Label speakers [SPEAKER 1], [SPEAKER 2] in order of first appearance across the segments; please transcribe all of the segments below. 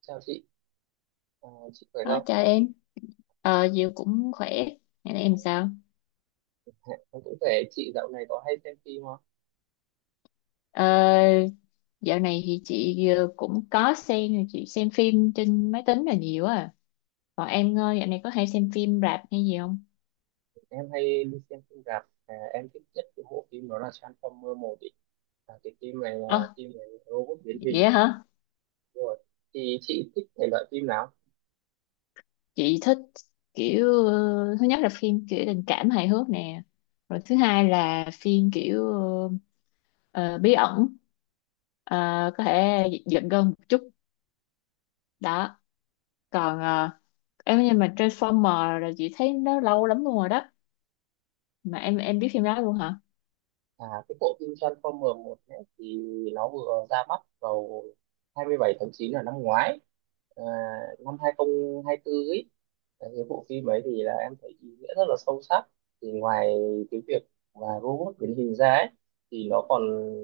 [SPEAKER 1] Chào chị. Chị khỏe
[SPEAKER 2] Đó,
[SPEAKER 1] không?
[SPEAKER 2] chào em. Ờ, Diệu cũng khỏe. Ngày nay em sao?
[SPEAKER 1] Ờ, Em cũng khỏe. Chị dạo này có hay xem phim không?
[SPEAKER 2] Ờ, dạo này thì chị cũng có xem, chị xem phim trên máy tính là nhiều à. Còn em dạo này có hay xem phim rạp hay gì không?
[SPEAKER 1] Em hay đi xem phim rạp. Em thích nhất cái bộ phim đó là Transformer 1 ý. À, cái phim này là
[SPEAKER 2] Ờ,
[SPEAKER 1] phim về robot biến hình.
[SPEAKER 2] vậy hả?
[SPEAKER 1] Đúng rồi. Thì chị thích thể loại phim nào?
[SPEAKER 2] Chị thích kiểu, thứ nhất là phim kiểu tình cảm hài hước nè. Rồi thứ hai là phim kiểu ờ, bí ẩn. Ờ, có thể giận gân một chút. Đó. Còn ờ, em nhưng mà Transformer là chị thấy nó lâu lắm luôn rồi đó. Mà em biết phim đó luôn hả?
[SPEAKER 1] À, cái bộ phim Transformer 1 ấy, thì nó vừa ra mắt vào 27 tháng 9 là năm ngoái, à, năm 2024 ấy. Đấy, cái bộ phim ấy thì là em thấy ý nghĩa rất là sâu sắc, thì ngoài cái việc mà robot biến hình ra ấy thì nó còn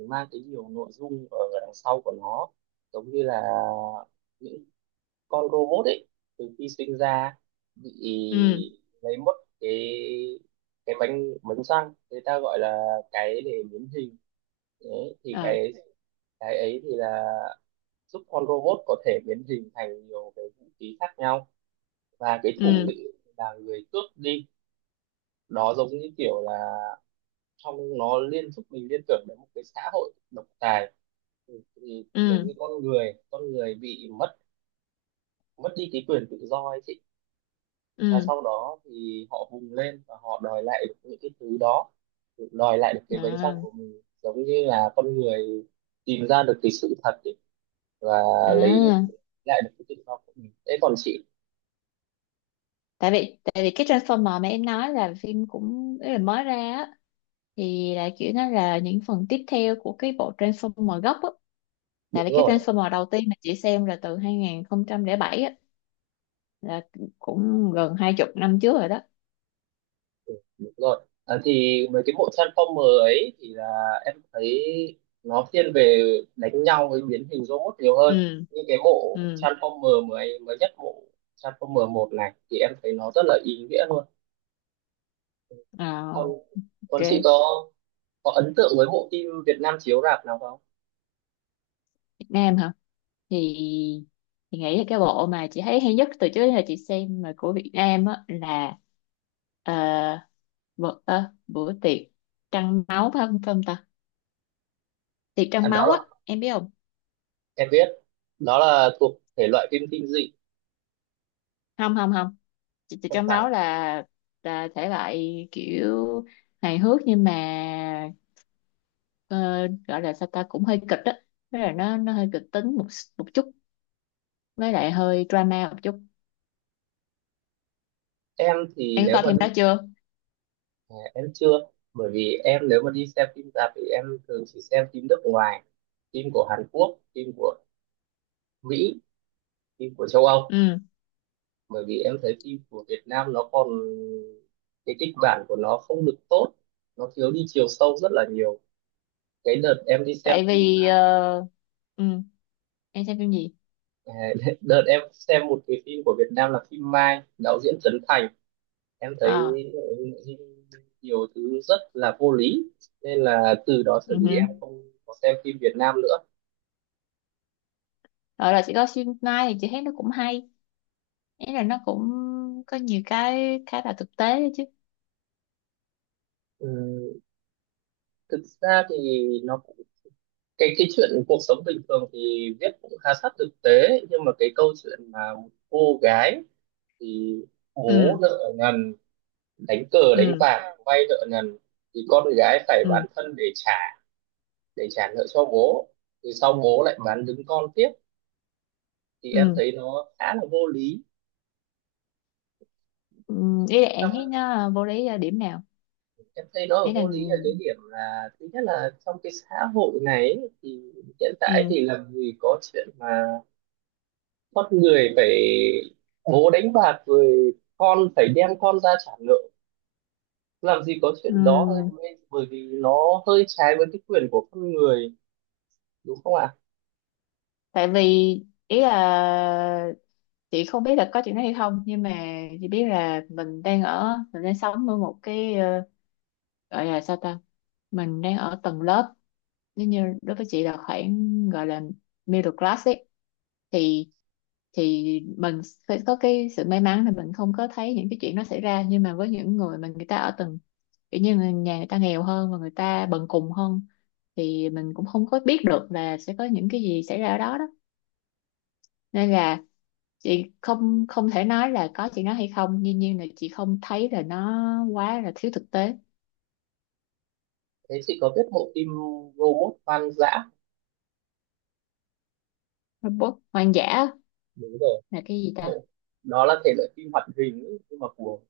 [SPEAKER 1] mang cái nhiều nội dung ở đằng sau của nó, giống như là những con robot ấy từ khi sinh ra bị
[SPEAKER 2] Ừ.
[SPEAKER 1] lấy mất cái cái bánh bánh răng, người ta gọi là cái để biến hình. Đấy thì
[SPEAKER 2] Ờ.
[SPEAKER 1] cái ấy thì là giúp con robot có thể biến hình thành nhiều cái vũ khí khác nhau, và cái thủ
[SPEAKER 2] Ừ.
[SPEAKER 1] lĩnh là người cướp đi đó, giống như kiểu là trong nó liên giúp mình liên tưởng đến một cái xã hội độc tài. Thì
[SPEAKER 2] Ừ.
[SPEAKER 1] giống như con người bị mất mất đi cái quyền tự do ấy chị, và
[SPEAKER 2] Ừ.
[SPEAKER 1] sau đó thì họ vùng lên và họ đòi lại được những cái thứ đó, đòi lại được cái bánh răng
[SPEAKER 2] À,
[SPEAKER 1] của mình, giống như là con người tìm ra được cái sự thật ấy, và lấy
[SPEAKER 2] à.
[SPEAKER 1] lại được cái tự do của mình. Thế còn chị?
[SPEAKER 2] Tại vì cái Transformer mà em nói là phim cũng ý là mới ra á, thì là kiểu nó là những phần tiếp theo của cái bộ Transformer gốc á.
[SPEAKER 1] Đúng
[SPEAKER 2] Tại vì cái
[SPEAKER 1] rồi.
[SPEAKER 2] Transformer đầu tiên mà chị xem là từ 2007 á, là cũng gần 20 năm trước rồi đó.
[SPEAKER 1] Ừ, đúng rồi. À, thì mấy cái bộ Transformer ấy thì là em thấy nó thiên về đánh nhau với biến hình robot nhiều hơn.
[SPEAKER 2] Ừ.
[SPEAKER 1] Như cái bộ
[SPEAKER 2] Ừ.
[SPEAKER 1] Transformer mới mới nhất, bộ Transformer một này thì em thấy nó rất là ý nghĩa luôn. còn
[SPEAKER 2] À,
[SPEAKER 1] còn chị
[SPEAKER 2] ok.
[SPEAKER 1] có ấn tượng với bộ phim Việt Nam chiếu rạp nào không?
[SPEAKER 2] Nam hả? Thì thì nghĩ là cái bộ mà chị thấy hay nhất từ trước đến giờ chị xem mà của Việt Nam á là ờ, bữa tiệc trăng máu phải không ta? Tiệc
[SPEAKER 1] À,
[SPEAKER 2] trăng
[SPEAKER 1] đó
[SPEAKER 2] máu
[SPEAKER 1] là
[SPEAKER 2] á, em biết không?
[SPEAKER 1] em biết, đó là thuộc thể loại phim kinh dị,
[SPEAKER 2] Không, không, không. Tiệc
[SPEAKER 1] không
[SPEAKER 2] trăng
[SPEAKER 1] phải.
[SPEAKER 2] máu là thể loại kiểu hài hước nhưng mà ờ, gọi là sao ta cũng hơi kịch á. Tức là nó hơi kịch tính một một chút với lại hơi drama một chút.
[SPEAKER 1] Em thì
[SPEAKER 2] Em có
[SPEAKER 1] nếu
[SPEAKER 2] coi
[SPEAKER 1] mà
[SPEAKER 2] phim
[SPEAKER 1] đi,
[SPEAKER 2] đó chưa?
[SPEAKER 1] à, em chưa, bởi vì em nếu mà đi xem phim rạp thì em thường chỉ xem phim nước ngoài, phim của Hàn Quốc, phim của Mỹ, phim của châu Âu.
[SPEAKER 2] Ừ,
[SPEAKER 1] Bởi vì em thấy phim của Việt Nam nó còn cái kịch bản của nó không được tốt, nó thiếu đi chiều sâu rất là nhiều. Cái đợt em đi xem
[SPEAKER 2] tại
[SPEAKER 1] phim,
[SPEAKER 2] vì ừ. Em xem phim gì
[SPEAKER 1] à, đợt em xem một cái phim của Việt Nam là phim Mai, đạo diễn Trấn Thành, em thấy
[SPEAKER 2] ờ
[SPEAKER 1] ừ, nhiều thứ rất là vô lý, nên là từ đó trở
[SPEAKER 2] ừ
[SPEAKER 1] đi
[SPEAKER 2] hử.
[SPEAKER 1] em không có xem phim Việt Nam nữa.
[SPEAKER 2] Rồi là chị có phim Mai thì chị thấy nó cũng hay, ý là nó cũng có nhiều cái khá là thực tế đấy chứ.
[SPEAKER 1] Ừ, thực ra thì nó cũng- cái chuyện cuộc sống bình thường thì viết cũng khá sát thực tế, nhưng mà cái câu chuyện mà một cô gái thì bố
[SPEAKER 2] Ừ.
[SPEAKER 1] nợ nần, đánh cờ đánh
[SPEAKER 2] Ừ.
[SPEAKER 1] bạc vay nợ nần, thì con gái phải
[SPEAKER 2] Ừ.
[SPEAKER 1] bán thân để trả, để trả nợ cho bố, thì sau bố lại bán đứng con tiếp, thì em
[SPEAKER 2] Ừ.
[SPEAKER 1] thấy nó khá là vô lý.
[SPEAKER 2] Ừ, ý là em thấy nó vô lý ở điểm nào?
[SPEAKER 1] Em thấy nó ở
[SPEAKER 2] Ý là.
[SPEAKER 1] vô lý ở cái điểm là thứ nhất là trong cái xã hội này ấy, thì hiện tại
[SPEAKER 2] Ừ.
[SPEAKER 1] thì làm gì có chuyện mà con người phải bố đánh bạc rồi con phải đem con ra trả nợ, làm gì có chuyện đó thôi,
[SPEAKER 2] Ừ.
[SPEAKER 1] bởi vì nó hơi trái với cái quyền của con người, đúng không ạ?
[SPEAKER 2] Tại vì ý là chị không biết là có chuyện đó hay không, nhưng mà chị biết là mình đang sống ở một cái, gọi là sao ta, mình đang ở tầng lớp, nếu như đối với chị là khoảng gọi là middle class ấy, thì thì mình phải có cái sự may mắn là mình không có thấy những cái chuyện nó xảy ra, nhưng mà với những người mà người ta ở tầng, kiểu như là nhà người ta nghèo hơn và người ta bần cùng hơn, thì mình cũng không có biết được là sẽ có những cái gì xảy ra ở đó đó. Nên là chị không không thể nói là có chị nó hay không, dĩ nhiên là chị không thấy là nó quá là thiếu thực tế.
[SPEAKER 1] Thế chị có biết bộ phim Robot Hoang Dã?
[SPEAKER 2] Robot hoang dã
[SPEAKER 1] Đúng rồi.
[SPEAKER 2] là cái gì ta?
[SPEAKER 1] Bộ đó là thể loại phim hoạt hình ấy, nhưng mà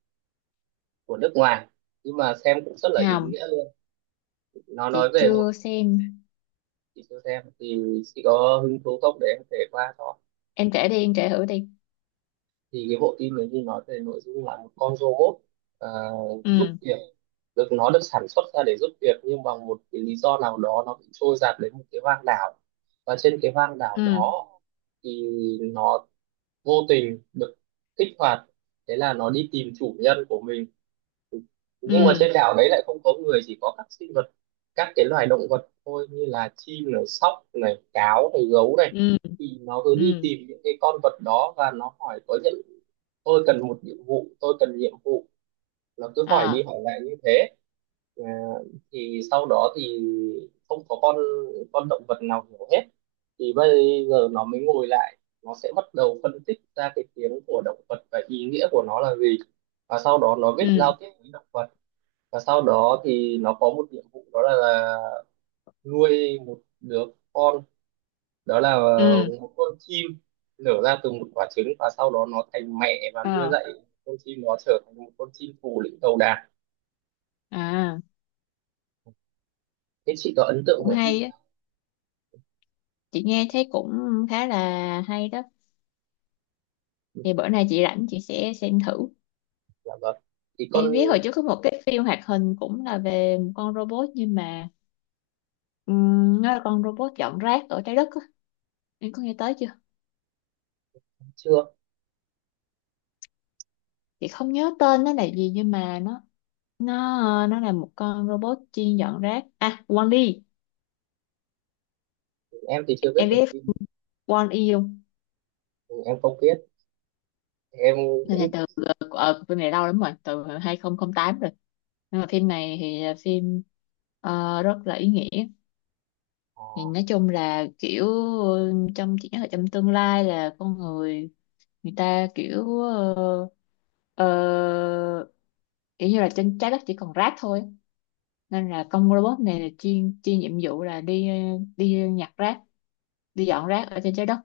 [SPEAKER 1] của nước ngoài, nhưng mà xem cũng rất là ý
[SPEAKER 2] Không,
[SPEAKER 1] nghĩa luôn. Nó nói
[SPEAKER 2] chị
[SPEAKER 1] về một,
[SPEAKER 2] chưa xem.
[SPEAKER 1] chị cho xem thì chị có hứng thú không để em kể qua cho.
[SPEAKER 2] Em kể đi, em kể thử đi.
[SPEAKER 1] Thì cái bộ phim này như nói về nội dung là một con robot ờ, giúp
[SPEAKER 2] Ừ.
[SPEAKER 1] việc, được nó được sản xuất ra để giúp việc, nhưng bằng một cái lý do nào đó nó bị trôi dạt đến một cái hoang đảo, và trên cái hoang đảo
[SPEAKER 2] Ừ.
[SPEAKER 1] đó thì nó vô tình được kích hoạt, thế là nó đi tìm chủ nhân của mình. Nhưng mà
[SPEAKER 2] Ừ.
[SPEAKER 1] trên đảo đấy lại không có người, chỉ có các sinh vật, các cái loài động vật thôi, như là chim này, sóc này, cáo này, gấu này.
[SPEAKER 2] Ừ.
[SPEAKER 1] Thì nó cứ đi
[SPEAKER 2] Ừ.
[SPEAKER 1] tìm những cái con vật đó và nó hỏi có những tôi cần một nhiệm vụ, tôi cần nhiệm vụ, nó cứ hỏi đi
[SPEAKER 2] À.
[SPEAKER 1] hỏi lại như thế. À, thì sau đó thì không có con động vật nào hiểu hết, thì bây giờ nó mới ngồi lại, nó sẽ bắt đầu phân tích ra cái tiếng của động vật và ý nghĩa của nó là gì, và sau đó nó viết
[SPEAKER 2] Ừ.
[SPEAKER 1] giao tiếp với động vật. Và sau đó thì nó có một nhiệm vụ đó là nuôi một đứa con, đó là
[SPEAKER 2] Ừ.
[SPEAKER 1] một con chim nở ra từ một quả trứng, và sau đó nó thành mẹ và nuôi
[SPEAKER 2] Ờ.
[SPEAKER 1] dạy con chim nó trở thành một con chim phù lĩnh đầu đàn.
[SPEAKER 2] À,
[SPEAKER 1] Thế chị có ấn tượng
[SPEAKER 2] cũng
[SPEAKER 1] của
[SPEAKER 2] hay
[SPEAKER 1] phim
[SPEAKER 2] á,
[SPEAKER 1] nào?
[SPEAKER 2] chị nghe thấy cũng khá là hay đó,
[SPEAKER 1] Ừ,
[SPEAKER 2] thì bữa nay chị rảnh chị sẽ xem thử.
[SPEAKER 1] dạ vâng, thì con
[SPEAKER 2] Em biết hồi trước có một cái phim hoạt hình cũng là về một con robot nhưng mà nó là con robot dọn rác ở trái đất á, em có nghe tới chưa?
[SPEAKER 1] chưa,
[SPEAKER 2] Chị không nhớ tên nó là gì nhưng mà nó là một con robot chuyên dọn rác, à Wall-E.
[SPEAKER 1] em thì chưa biết
[SPEAKER 2] Em
[SPEAKER 1] được
[SPEAKER 2] biết
[SPEAKER 1] phim.
[SPEAKER 2] Wall-E không?
[SPEAKER 1] Ừ, em không biết. Em
[SPEAKER 2] phim này
[SPEAKER 1] cũng
[SPEAKER 2] từ ờ, ờ, phim này lâu lắm rồi, từ 2008 rồi, nhưng mà phim này thì là phim, rất là ý nghĩa.
[SPEAKER 1] ờ,
[SPEAKER 2] Thì nói chung là kiểu, ừ, trong chị nhớ là trong tương lai là con người, người ta ờ, kiểu như là trên trái đất chỉ còn rác thôi, nên là con robot này là chuyên chuyên nhiệm vụ là đi đi nhặt rác, đi dọn rác ở trên trái đất,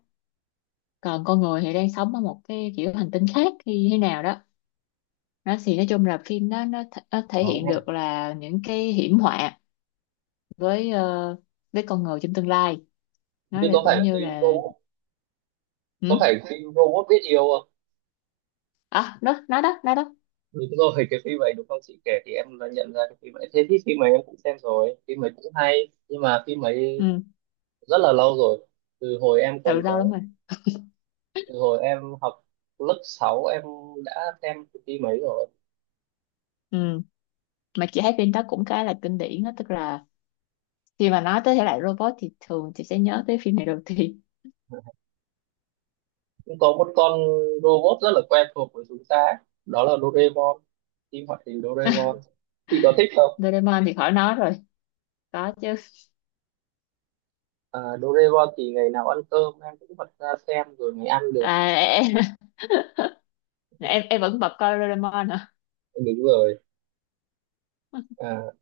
[SPEAKER 2] còn con người thì đang sống ở một cái kiểu hành tinh khác hay thế nào đó. Nó thì nói chung là phim đó nó thể hiện được là những cái hiểm họa với với con người trong tương lai. Nó
[SPEAKER 1] như
[SPEAKER 2] là
[SPEAKER 1] có phải
[SPEAKER 2] cũng như
[SPEAKER 1] phim
[SPEAKER 2] là.
[SPEAKER 1] robot, có
[SPEAKER 2] Ừ.
[SPEAKER 1] phải phim robot biết yêu?
[SPEAKER 2] À, nó đó, nó đó.
[SPEAKER 1] Đúng rồi, cái phim ấy đúng không, chị kể thì em đã nhận ra cái phim ấy. Thế thì phim ấy em cũng xem rồi, phim ấy cũng hay. Nhưng mà phim ấy
[SPEAKER 2] Ừ,
[SPEAKER 1] rất là lâu rồi, từ hồi em
[SPEAKER 2] từ
[SPEAKER 1] còn bé,
[SPEAKER 2] lâu lắm rồi.
[SPEAKER 1] từ hồi em học lớp 6 em đã xem cái phim ấy rồi.
[SPEAKER 2] Ừ, mà chị thấy phim đó cũng khá là kinh điển đó, tức là khi mà nói tới thể loại robot thì thường chị sẽ nhớ tới phim này đầu tiên.
[SPEAKER 1] Cũng có một con robot rất là quen thuộc với chúng ta ấy, đó là Doraemon, phim hoạt hình Doraemon. Chị có thích không?
[SPEAKER 2] Doraemon thì khỏi nói rồi, có chứ.
[SPEAKER 1] À, Doraemon thì ngày nào ăn cơm em cũng bật ra xem rồi mới ăn được.
[SPEAKER 2] À, em vẫn bật coi Doraemon hả?
[SPEAKER 1] Đúng rồi. À,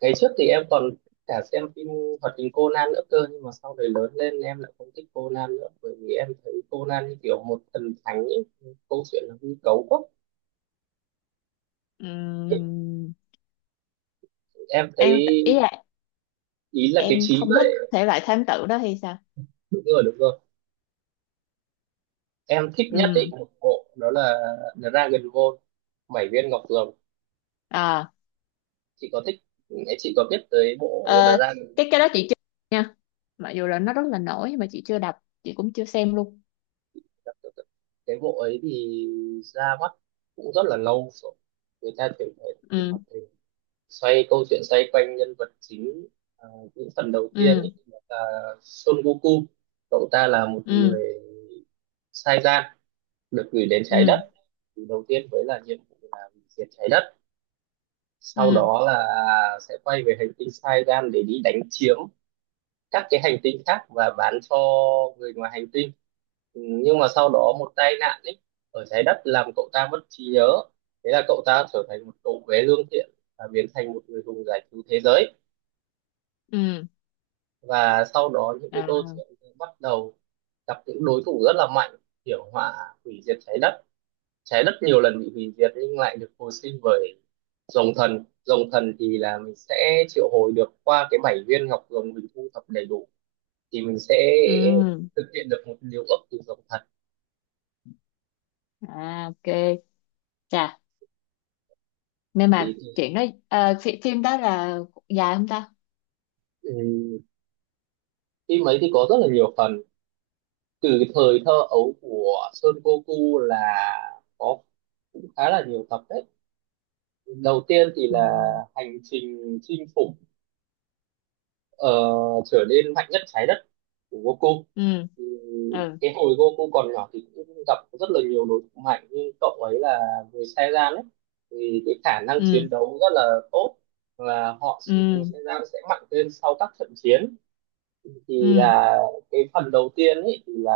[SPEAKER 1] ngày trước thì em còn cả xem phim hoạt hình Conan nữa cơ, nhưng mà sau này lớn lên em lại không thích Conan nữa, bởi vì em thấy Conan như kiểu một thần thánh ấy, câu chuyện nó hư cấu quá.
[SPEAKER 2] Ừm,
[SPEAKER 1] Em thấy
[SPEAKER 2] em ý là
[SPEAKER 1] ý là cái
[SPEAKER 2] em
[SPEAKER 1] trí
[SPEAKER 2] không thích
[SPEAKER 1] vậy.
[SPEAKER 2] thể loại thám tử đó hay sao?
[SPEAKER 1] Đúng rồi, đúng rồi, em thích nhất ý
[SPEAKER 2] Ừm.
[SPEAKER 1] một bộ đó là Dragon Ball, bảy viên ngọc rồng.
[SPEAKER 2] À,
[SPEAKER 1] Chị có thích, chị có biết tới bộ
[SPEAKER 2] ờ,
[SPEAKER 1] Dragon?
[SPEAKER 2] cái đó chị chưa, nha, mặc dù là nó rất là nổi nhưng mà chị chưa đọc, chị cũng chưa xem luôn.
[SPEAKER 1] Cái bộ ấy thì ra mắt cũng rất là lâu rồi. Người ta thường thấy phim
[SPEAKER 2] Ừ.
[SPEAKER 1] hoạt hình xoay câu chuyện xoay quanh nhân vật chính, à, những phần đầu tiên
[SPEAKER 2] Ừ.
[SPEAKER 1] ấy là Son Goku, cậu ta là một
[SPEAKER 2] Ừ.
[SPEAKER 1] người sai gian được gửi đến trái
[SPEAKER 2] Ừ.
[SPEAKER 1] đất, thì đầu tiên với là nhiệm vụ là diệt trái đất,
[SPEAKER 2] Ừ.
[SPEAKER 1] sau
[SPEAKER 2] Ừ.
[SPEAKER 1] đó là sẽ quay về hành tinh sai gian để đi đánh chiếm các cái hành tinh khác và bán cho người ngoài hành tinh. Ừ, nhưng mà sau đó một tai nạn ấy ở trái đất làm cậu ta mất trí nhớ, thế là cậu ta trở thành một cậu bé lương thiện và biến thành một người hùng giải cứu thế giới.
[SPEAKER 2] Ừ.
[SPEAKER 1] Và sau đó những cái đô
[SPEAKER 2] À,
[SPEAKER 1] thị bắt đầu gặp những đối thủ rất là mạnh, kiểu hỏa hủy diệt trái đất, trái đất nhiều lần bị hủy diệt nhưng lại được hồi sinh bởi rồng thần. Rồng thần thì là mình sẽ triệu hồi được qua cái bảy viên ngọc rồng, mình thu thập đầy đủ thì mình sẽ
[SPEAKER 2] ừ.
[SPEAKER 1] thực hiện được một điều ước từ rồng thần.
[SPEAKER 2] À, ok. Chà, nên
[SPEAKER 1] Thì
[SPEAKER 2] mà chuyện đó phim đó là dài không ta?
[SPEAKER 1] ừ, phim ấy thì có rất là nhiều phần, từ cái thời thơ ấu của Son Goku là có cũng khá là nhiều tập đấy. Đầu tiên thì
[SPEAKER 2] Ừ.
[SPEAKER 1] là hành trình chinh phục ờ, trở nên mạnh nhất trái đất của Goku.
[SPEAKER 2] Ừ.
[SPEAKER 1] Ừ,
[SPEAKER 2] Ừ.
[SPEAKER 1] cái hồi Goku còn nhỏ thì cũng gặp rất là nhiều đối thủ mạnh, nhưng cậu ấy là người Saiyan ấy thì cái khả năng chiến
[SPEAKER 2] Ừ.
[SPEAKER 1] đấu rất là tốt, và họ người
[SPEAKER 2] Ừ.
[SPEAKER 1] Saiyan sẽ mạnh lên sau các trận chiến. Thì
[SPEAKER 2] Ừ.
[SPEAKER 1] là cái phần đầu tiên ấy thì là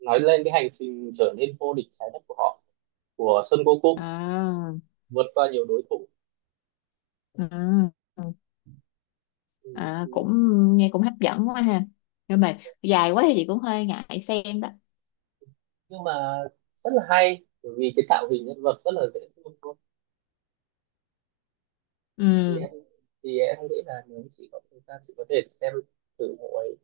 [SPEAKER 1] nói lên cái hành trình trở nên vô địch trái đất của họ, của Son Goku,
[SPEAKER 2] À.
[SPEAKER 1] vượt qua nhiều đối thủ.
[SPEAKER 2] Ừ. Ừ.
[SPEAKER 1] Ừ,
[SPEAKER 2] À,
[SPEAKER 1] ừ,
[SPEAKER 2] cũng nghe cũng hấp dẫn quá ha, nhưng mà dài quá thì chị cũng hơi ngại xem đó.
[SPEAKER 1] nhưng mà rất là hay bởi vì cái tạo hình nhân vật rất là dễ thương. thì
[SPEAKER 2] Ừ.
[SPEAKER 1] em thì em nghĩ là nếu chị có thời gian chị có thể xem thử bộ ấy.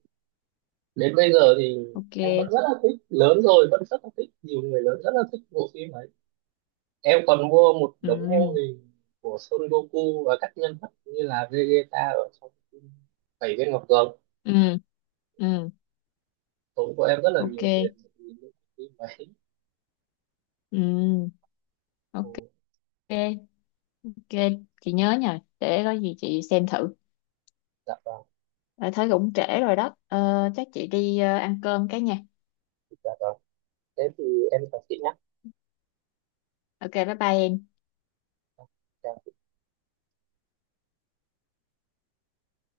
[SPEAKER 1] Đến bây giờ thì
[SPEAKER 2] Ok.
[SPEAKER 1] em vẫn rất là thích, lớn rồi vẫn rất là thích, nhiều người lớn rất là thích bộ phim ấy. Em còn mua một
[SPEAKER 2] Ừ.
[SPEAKER 1] đống mô hình của Son Goku và các nhân vật như là Vegeta ở trong phim Bảy viên ngọc rồng,
[SPEAKER 2] Ừ. Ừ.
[SPEAKER 1] tốn của em rất là
[SPEAKER 2] Ok.
[SPEAKER 1] nhiều tiền để nhìn những phim ấy.
[SPEAKER 2] Ừ.
[SPEAKER 1] Ồ,
[SPEAKER 2] Ok. Ok, chị nhớ nhờ để có gì chị xem thử.
[SPEAKER 1] dạ vâng,
[SPEAKER 2] Ờ, thấy cũng trễ rồi đó. Ờ, Chắc chị đi ăn cơm cái nha.
[SPEAKER 1] dạ vâng, thế thì em chào chị nhé.
[SPEAKER 2] Ok, bye bye em.
[SPEAKER 1] Dạ.